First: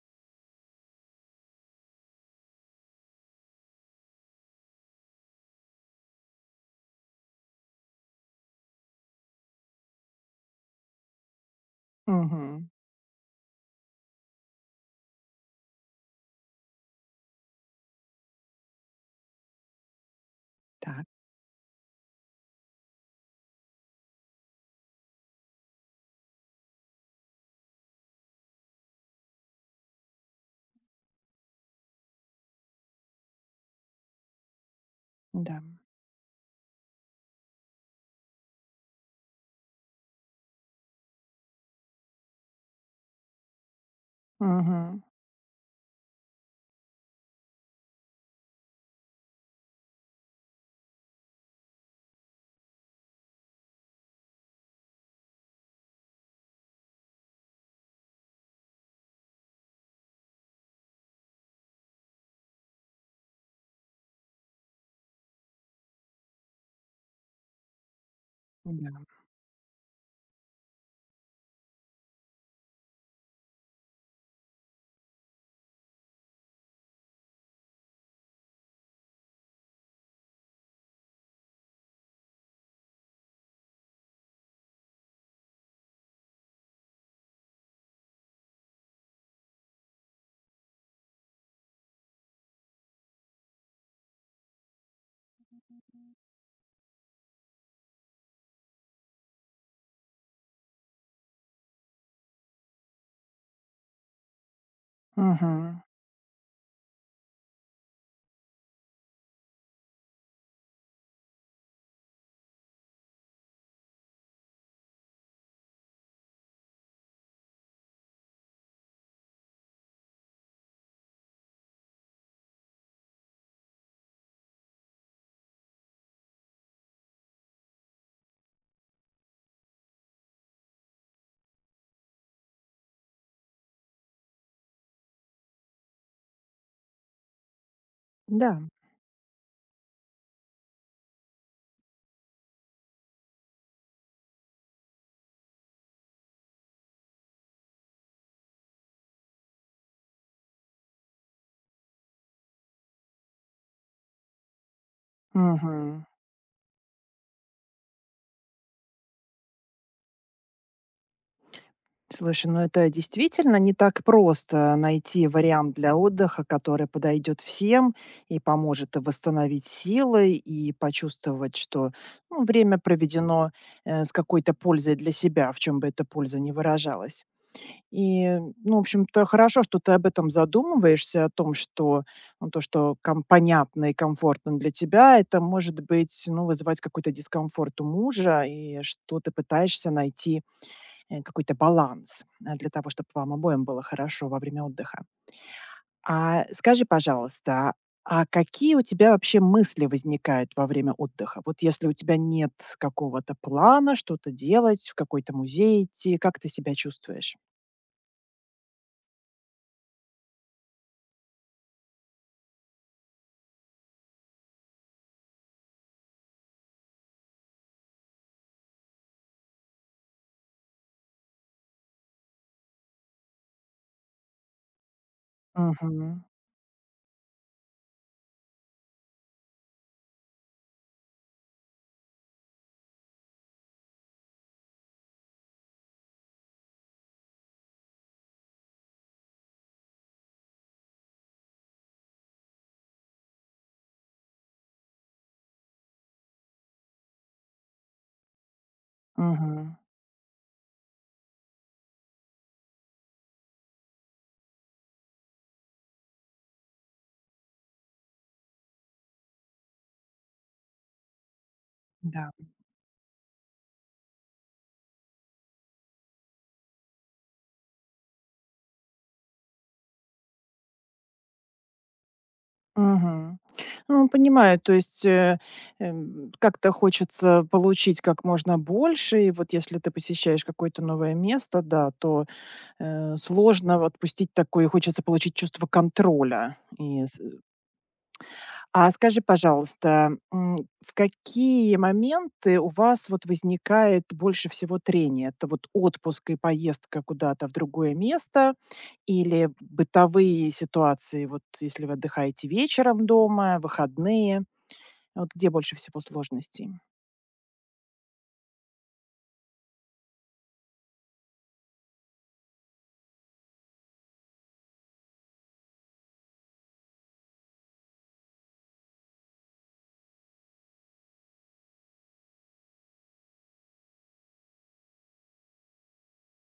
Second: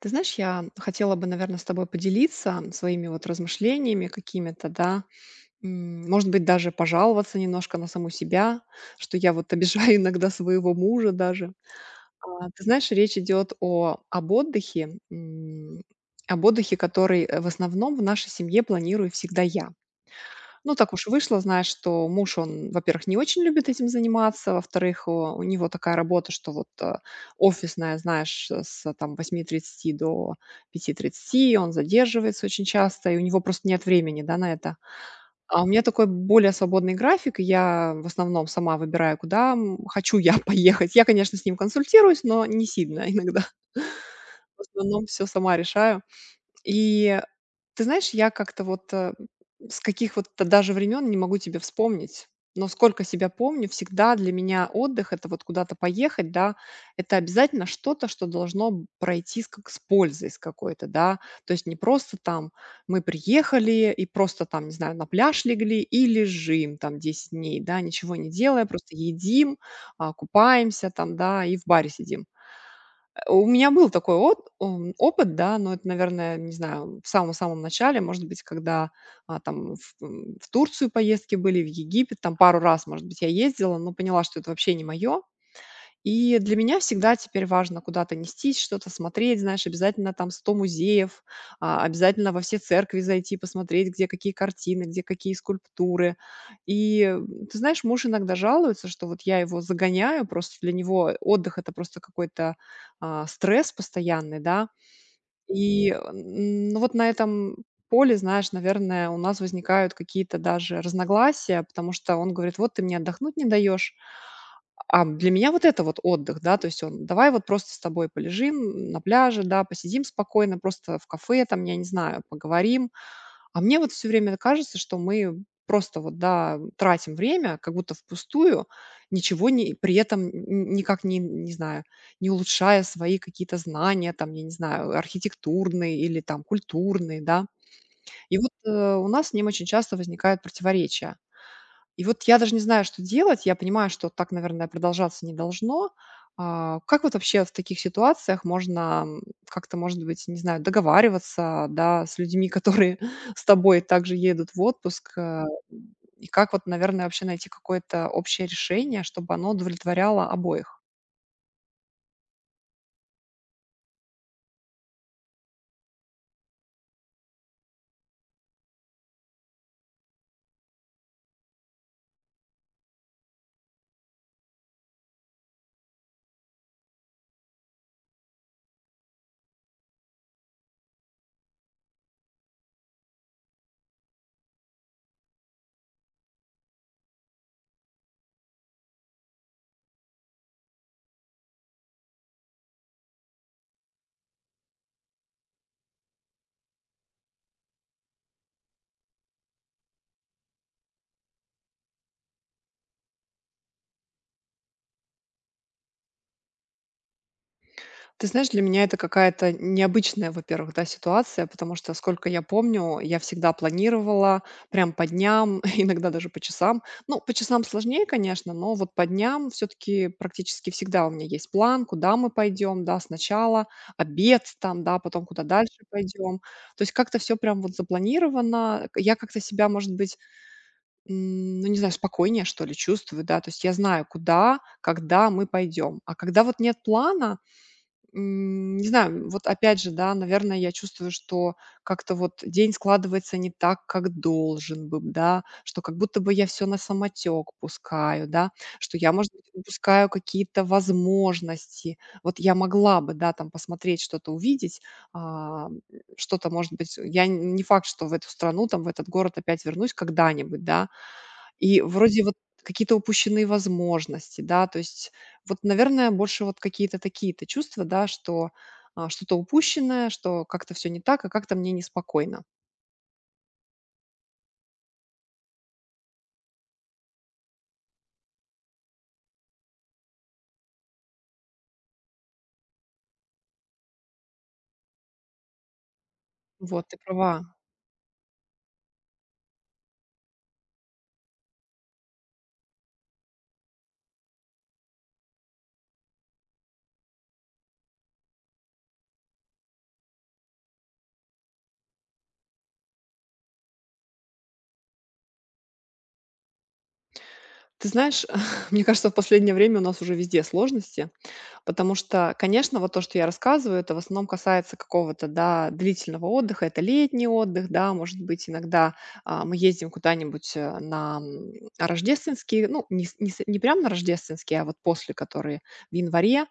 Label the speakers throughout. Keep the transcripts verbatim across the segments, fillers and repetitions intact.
Speaker 1: Ты знаешь, я хотела бы, наверное, с тобой поделиться своими вот размышлениями какими-то, да. М, Может быть, даже пожаловаться немножко на саму себя, что я вот обижаю иногда своего мужа даже. А, Ты
Speaker 2: Мгм.
Speaker 1: знаешь, речь идет о, об отдыхе, м, об отдыхе, который э, в основном в нашей семье планирую всегда я. Ну, так
Speaker 2: Так,
Speaker 1: уж вышло, знаешь, что муж, он, во-первых, не очень любит этим заниматься, во-вторых, о, у него такая работа, что вот э, офисная, знаешь, э, с э, там восьми тридцати до пяти тридцати, он задерживается очень часто, и у него просто нет времени, да, на это.
Speaker 2: да.
Speaker 1: А у меня такой более свободный график, и я в основном сама выбираю, куда м, хочу я поехать. Я, конечно, с ним консультируюсь, но не сильно иногда. В
Speaker 2: Мгм.
Speaker 1: основном все сама решаю. И ты знаешь, я как-то вот, э, с каких вот даже времен не могу тебе вспомнить, но сколько себя помню, всегда для меня отдых — это вот куда-то поехать, да, это обязательно что-то, что должно б пройти с как с пользой с какой-то, да. То есть не просто там мы приехали и просто там, не знаю, на пляж легли и лежим там десять дней, да, ничего не делая, просто
Speaker 2: Да.
Speaker 1: едим, а, купаемся там, да, и в баре сидим. Э, у меня был такой от ом, опыт, да, но это, наверное, не знаю, в самом-самом начале, может быть, когда, а, там в м, в Турцию поездки были, в Египет, там пару раз, может быть, я ездила, но поняла, что это вообще не мое. И для меня всегда теперь важно куда-то нестись, что-то смотреть, знаешь, обязательно там сто музеев, а, обязательно во все церкви зайти, посмотреть, где какие картины, где какие скульптуры. И, м, ты знаешь, муж иногда жалуется, что вот я его загоняю, просто для него отдых — это просто какой-то, а, стресс постоянный, да.
Speaker 2: Мгм.
Speaker 1: И, м, ну, вот на этом поле, знаешь, наверное, у нас возникают какие-то даже разногласия, потому что он говорит: "Вот ты мне отдохнуть не даешь". А для меня вот это вот отдых, да, то есть он: "Давай вот просто с тобой полежим на пляже, да, посидим спокойно, просто в кафе там, я не знаю, поговорим". А мне вот все время кажется, что мы просто вот, да, тратим время как будто впустую, ничего не при этом н никак не, не знаю, не улучшая свои какие-то знания, там, я не знаю, архитектурные или там культурные, да. И вот,
Speaker 2: Да.
Speaker 1: э, у нас с ним очень часто возникают противоречия. И вот я даже не знаю, что делать. Я понимаю, что так, наверное, продолжаться не должно. А, как вот вообще в таких ситуациях можно, м, как-то, может быть, не знаю, договариваться, да, с людьми, которые с тобой также едут в отпуск? э,
Speaker 2: Мгм.
Speaker 1: И как вот, наверное, вообще найти какое-то общее решение, чтобы оно удовлетворяло обоих?
Speaker 2: Слушай, ну это действительно не так просто найти вариант для отдыха, который подойдет всем и поможет и восстановить силы, и почувствовать, что, ну, время проведено, э, с какой-то пользой для себя, в чем бы эта польза не выражалась. И, ну, в общем-то, хорошо, что ты об этом задумываешься, о том, что ну, то, что ком понятно и комфортно для тебя, это может быть, ну, вызывать какой-то дискомфорт у мужа, и что ты пытаешься найти, э, какой-то баланс, э, для того, чтобы вам обоим было хорошо во время отдыха. А скажи, пожалуйста, а какие у тебя вообще мысли возникают во время отдыха? Вот если у тебя нет какого-то плана что-то делать, в какой-то музей идти, как ты себя чувствуешь?
Speaker 1: Ты знаешь, для меня это какая-то необычная, во-первых, да, ситуация, потому что, сколько я помню, я всегда планировала прям по дням, иногда даже по часам. Ну, по часам сложнее, конечно, но вот по дням все-таки практически всегда у меня есть план, куда мы пойдем, да, сначала обед там, да, потом куда дальше
Speaker 2: Мгм.
Speaker 1: пойдем. То есть как-то все прям вот запланировано. К- Я как-то себя, может быть, м, ну, не знаю, спокойнее, что ли, чувствую, да, то есть я знаю, куда, когда мы пойдем. А когда вот нет плана, М, не знаю, вот опять же, да, наверное, я чувствую, что как-то вот день складывается не так, как должен бы, да, что как будто бы я все на самотек пускаю, да, что я, может быть,
Speaker 2: Мгм.
Speaker 1: упускаю какие-то возможности. Вот я могла бы, да, там посмотреть что-то, увидеть, а, что-то, может быть, я н- не факт, что в эту страну, там, в этот город опять вернусь когда-нибудь, да, и вроде
Speaker 2: Да.
Speaker 1: вот какие-то упущенные возможности, да, то есть вот, наверное, больше вот какие-то такие-то чувства, да, что, а, что-то упущенное, что как-то все не так, а как-то мне неспокойно.
Speaker 2: Мгм. Ну, понимаю, то есть, э, эм, как-то хочется получить как можно больше. И вот если ты посещаешь какое-то новое место, да, то, э, сложно вот отпустить такое, и хочется получить чувство контроля.
Speaker 1: Вот, ты
Speaker 2: И с
Speaker 1: права.
Speaker 2: А скажи, пожалуйста, м, в какие моменты у вас вот возникает больше всего трения? Это вот отпуск и поездка куда-то в другое место или бытовые ситуации, вот если вы отдыхаете вечером дома, выходные? Вот где больше всего сложностей?
Speaker 1: Ты знаешь, мне кажется, в последнее время у нас уже везде сложности. Потому что, конечно, вот то, что я рассказываю, это в основном касается какого-то, да, длительного отдыха. Это летний отдых, да, может быть, иногда а, мы ездим куда-нибудь э, на м, рождественские, ну, не, с- не, с- не прям на рождественские, а вот после, которые в январе,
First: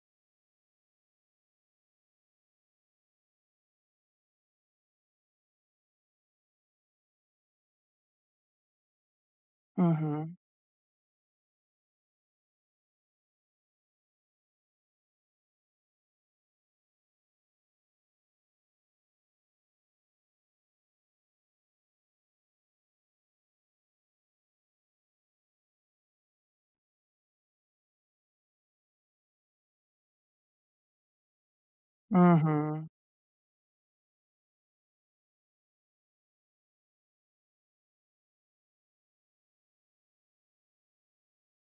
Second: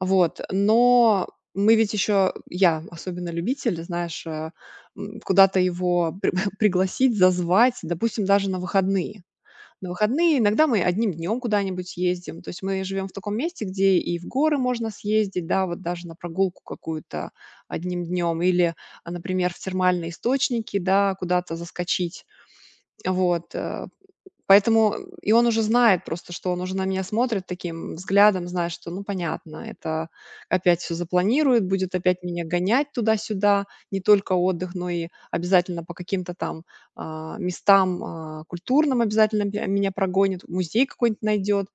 Speaker 1: вот. Но мы ведь еще, я особенно любитель, знаешь, э, м, куда-то его при- пригласить, зазвать, допустим, даже на выходные. На
Speaker 2: Мгм.
Speaker 1: выходные иногда мы одним днем куда-нибудь ездим. То есть мы живем в таком месте, где и в горы можно съездить, да, вот даже на прогулку какую-то одним днем, или, а, например, в термальные источники, да, куда-то заскочить. Вот. э, Поэтому, и он уже знает просто, что он уже на меня смотрит таким взглядом, знает, что, ну, понятно, это опять все запланирует, будет опять меня
Speaker 2: Мгм.
Speaker 1: гонять туда-сюда, не только отдых, но и обязательно по каким-то там, а, местам, а, культурным обязательно бя меня прогонит, музей какой-нибудь найдет.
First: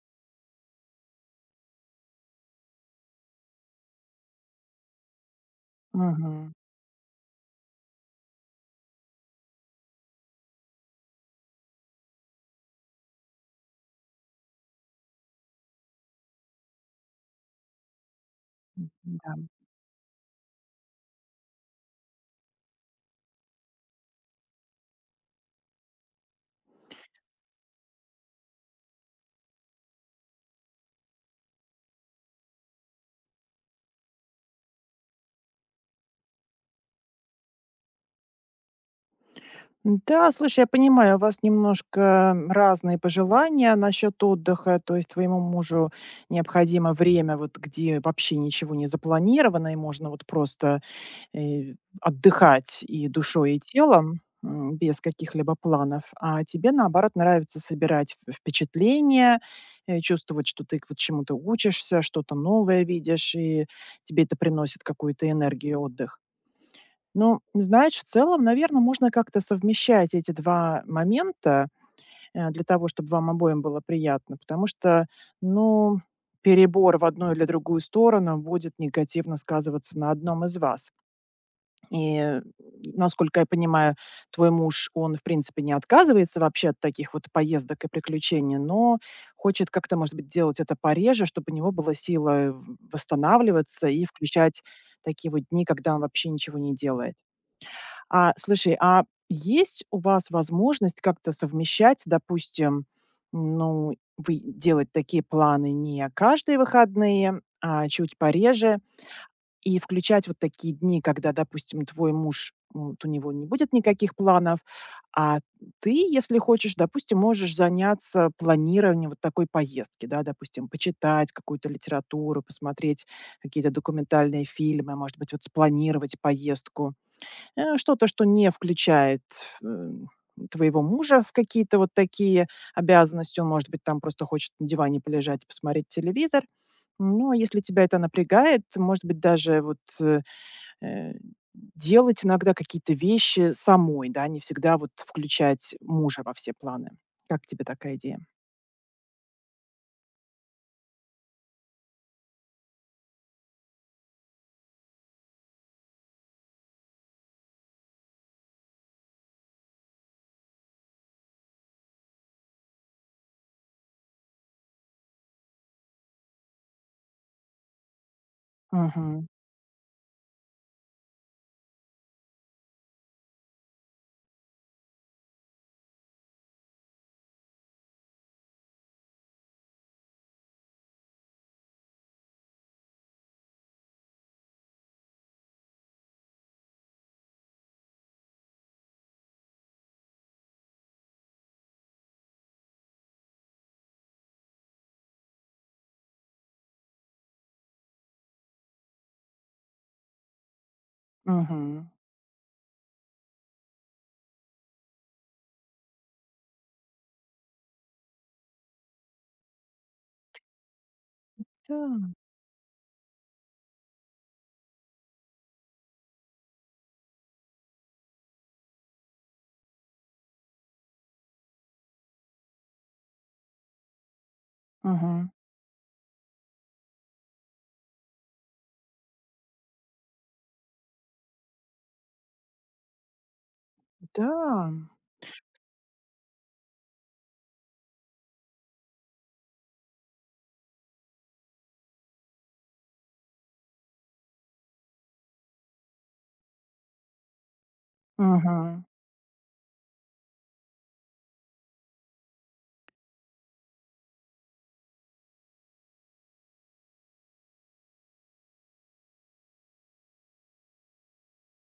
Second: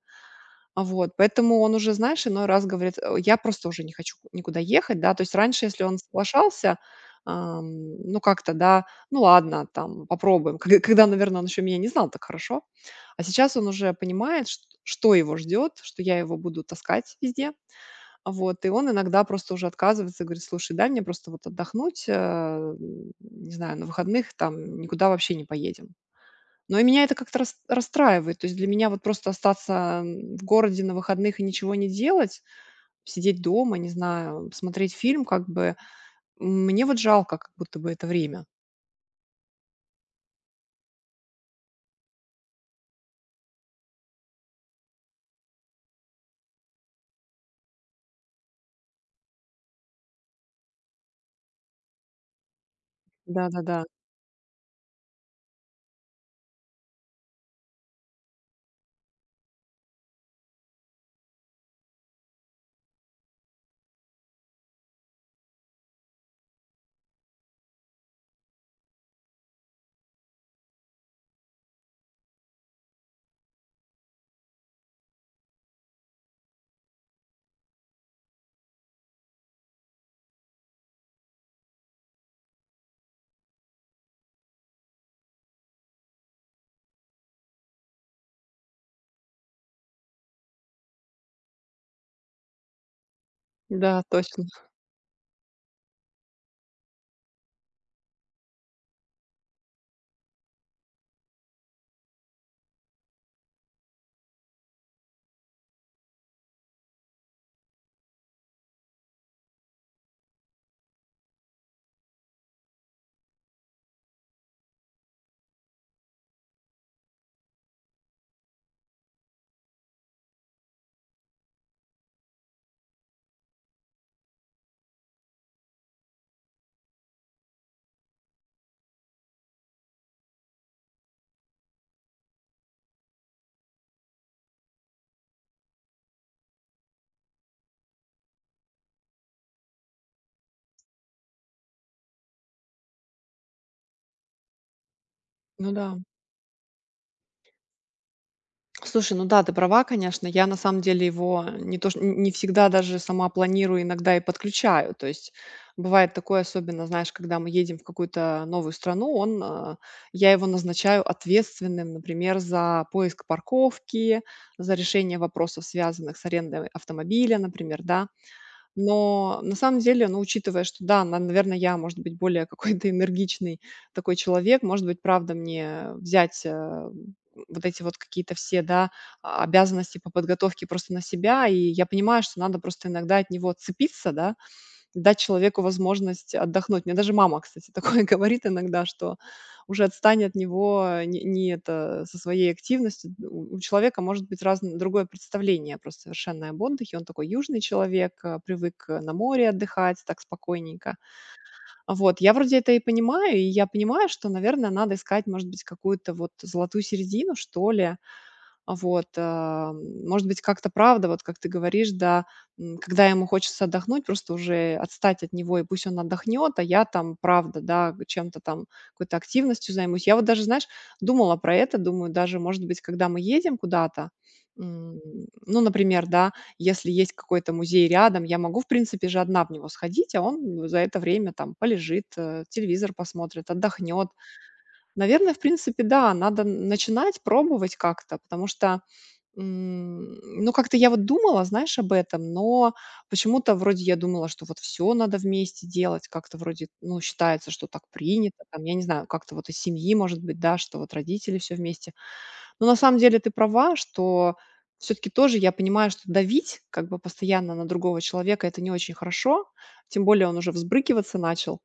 Speaker 1: А вот, поэтому он уже, знаешь, иной раз говорит: "Э, Я просто уже не хочу никуда ехать", да. То есть раньше, если он
Speaker 2: Мгм.
Speaker 1: соглашался, ам, ну, как-то, да, ну, ладно, там, попробуем, ког когда, наверное, он еще меня не знал так хорошо. А сейчас он уже понимает, чт что его ждет, что я его буду таскать везде. а Вот, и он иногда
Speaker 2: Да.
Speaker 1: просто уже отказывается, говорит: "Слушай, дай мне просто вот отдохнуть, э, м, не знаю, на выходных там никуда вообще не поедем". Но и меня это как-то рас расстраивает. То есть для меня вот просто остаться, м, в городе на выходных и ничего не делать, сидеть дома, не знаю, смотреть фильм, как бы, м, мне вот жалко как будто бы это время.
Speaker 2: Да, слушай, я понимаю, у вас немножко разные пожелания насчет отдыха. То есть твоему мужу необходимо время, вот где вообще ничего не запланировано, и можно вот просто э, отдыхать и душой, и
Speaker 1: Да-да-да. Да, да.
Speaker 2: телом м, без каких-либо планов. А тебе, наоборот, нравится собирать в- впечатления, э, чувствовать, что ты вот чему-то учишься, что-то новое видишь, и тебе это приносит какую-то энергию отдых. Ну, знаешь, в целом, наверное, можно как-то совмещать эти два момента, э, для того, чтобы вам обоим было приятно, потому что, ну, перебор в одну или другую сторону будет негативно сказываться на одном из вас. И, э, насколько я понимаю, твой муж, он, в принципе, не отказывается вообще от таких вот поездок и приключений, но хочет как-то, может быть, делать это пореже, чтобы у него была сила в восстанавливаться
Speaker 1: Да,
Speaker 2: и
Speaker 1: точно.
Speaker 2: включать такие вот дни, когда он вообще ничего не делает. А, слушай, а есть у вас возможность как-то совмещать, допустим, ну, вы делать такие планы не каждые выходные, а чуть пореже, и включать вот такие дни, когда, допустим, твой муж, м, вот у него не будет никаких планов, а ты, если хочешь, допустим, можешь заняться планированием вот такой поездки, да, допустим, почитать какую-то литературу, посмотреть какие-то документальные фильмы, может быть, вот спланировать поездку Э, что-то, что не включает, м, твоего мужа в какие-то вот такие обязанности. Он, может быть, там просто хочет на диване полежать и посмотреть телевизор. Но если тебя это напрягает, может быть, даже вот, э, э, делать иногда какие-то вещи самой, да, не всегда вот
Speaker 1: Ну
Speaker 2: включать
Speaker 1: да.
Speaker 2: мужа во все планы. Как тебе такая идея?
Speaker 1: Слушай, ну да, ты права, конечно. Я на самом деле его не то, что не всегда даже сама планирую, иногда и подключаю. То есть бывает такое, особенно, знаешь, когда мы едем в какую-то новую страну, он, а, я его назначаю ответственным, например, за поиск парковки, за решение вопросов, связанных с арендой автомобиля, например, да.
Speaker 2: Мгм.
Speaker 1: Но на самом деле, ну, учитывая, что да, наверное, я, может быть, более какой-то энергичный такой человек, может быть, правда, мне взять, э, вот эти вот какие-то все, да, а, обязанности по подготовке просто на себя. И я понимаю, что надо просто иногда от него отцепиться, да, дать человеку возможность отдохнуть. Мне даже мама, кстати, такое говорит иногда, что уже отстань от него, э, не, не это, со своей активностью. У, у человека может быть разное, другое представление просто совершенно об отдыхе. Он такой южный человек, э, привык э, на море отдыхать так спокойненько.
Speaker 2: Мгм.
Speaker 1: А Вот, я вроде это и понимаю, и я понимаю, что, наверное, надо искать, может быть, какую-то вот золотую середину, что ли, вот, а, м, может быть, как-то правда, вот как ты говоришь,
Speaker 2: Да.
Speaker 1: да, м, когда ему хочется отдохнуть, просто уже отстать от него, и пусть он отдохнет, а я там, правда, да, чем-то там, какой-то активностью займусь. Я вот даже, знаешь, думала про это, думаю, даже, может быть, когда мы едем куда-то, м,
Speaker 2: Мгм.
Speaker 1: ну, например, да, если есть какой-то музей рядом, я могу, в принципе, же одна в него сходить, а он за это время там полежит, э, телевизор посмотрит, отдохнет.
Speaker 2: Да.
Speaker 1: Наверное, в принципе, да, надо начинать пробовать как-то, потому что М, ну, как-то я вот думала, знаешь, об этом, но почему-то вроде я думала, что вот все надо вместе делать, как-то вроде, ну, считается, что так принято, там, я не
Speaker 2: Мгм.
Speaker 1: знаю, как-то вот из семьи, может быть, да, что вот родители все вместе. Но на самом деле ты права, что все таки тоже я понимаю, что давить как бы постоянно на другого человека — это не очень хорошо, тем более он уже взбрыкиваться начал.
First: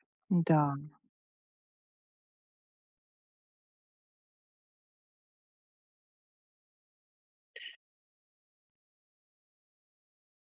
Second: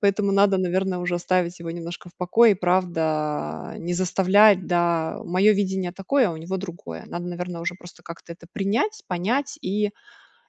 Speaker 1: Поэтому надо,
Speaker 2: Да.
Speaker 1: наверное, уже оставить его немножко в покое и, правда, не заставлять, да. Мое видение такое, а у него другое. Надо, наверное, уже просто как-то это принять, понять и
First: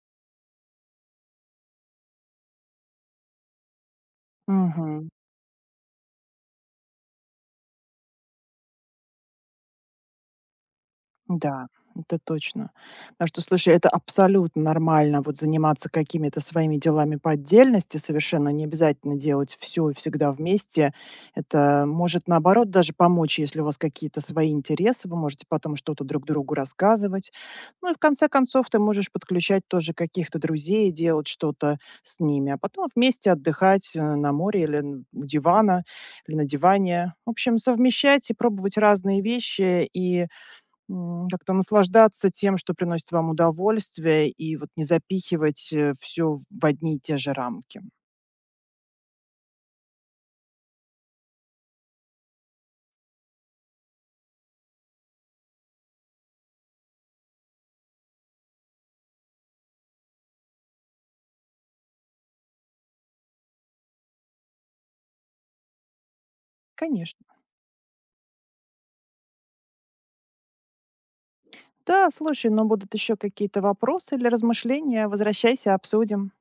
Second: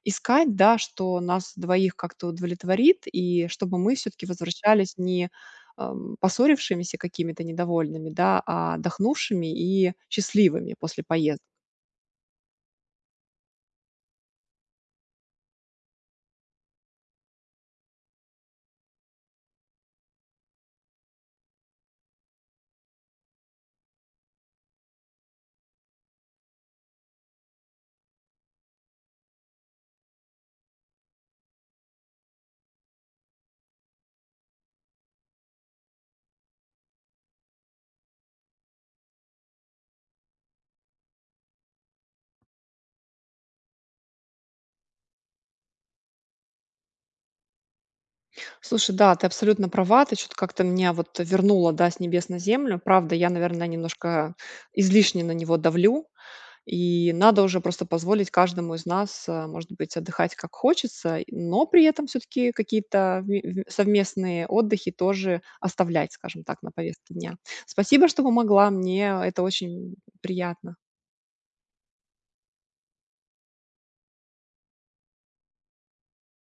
Speaker 1: искать, да, что нас двоих как-то удовлетворит, и чтобы мы все-таки возвращались
Speaker 2: Мгм.
Speaker 1: не ам, поссорившимися какими-то недовольными, да, а отдохнувшими и счастливыми после поездки.
Speaker 2: Да, это точно. Потому что, слушай, это абсолютно нормально вот заниматься какими-то своими делами по отдельности, совершенно не обязательно делать все и всегда вместе. Это может, наоборот, даже помочь, если у вас какие-то свои интересы, вы можете потом что-то друг другу рассказывать. Ну и в конце концов ты можешь подключать тоже каких-то друзей и делать что-то с ними, а потом вместе отдыхать э, на море или н- у дивана, или на диване. В общем, совмещать и пробовать разные вещи, и М, как-то наслаждаться тем, что приносит вам удовольствие, и вот не запихивать, все в одни и те же рамки.
Speaker 1: Слушай, да, ты абсолютно права, ты что-то как-то меня вот вернула, да, с небес на землю. Правда, я, наверное, немножко излишне на него давлю, и надо уже просто позволить каждому из нас, э, может быть, отдыхать как хочется, и- но при этом все-таки какие-то вме- вме- совместные отдыхи тоже оставлять, скажем так, на повестке
Speaker 2: Конечно.
Speaker 1: дня. Спасибо, что помогла. Мне это очень приятно.
Speaker 2: Да, слушай, но будут еще какие-то вопросы или размышления, возвращайся, обсудим.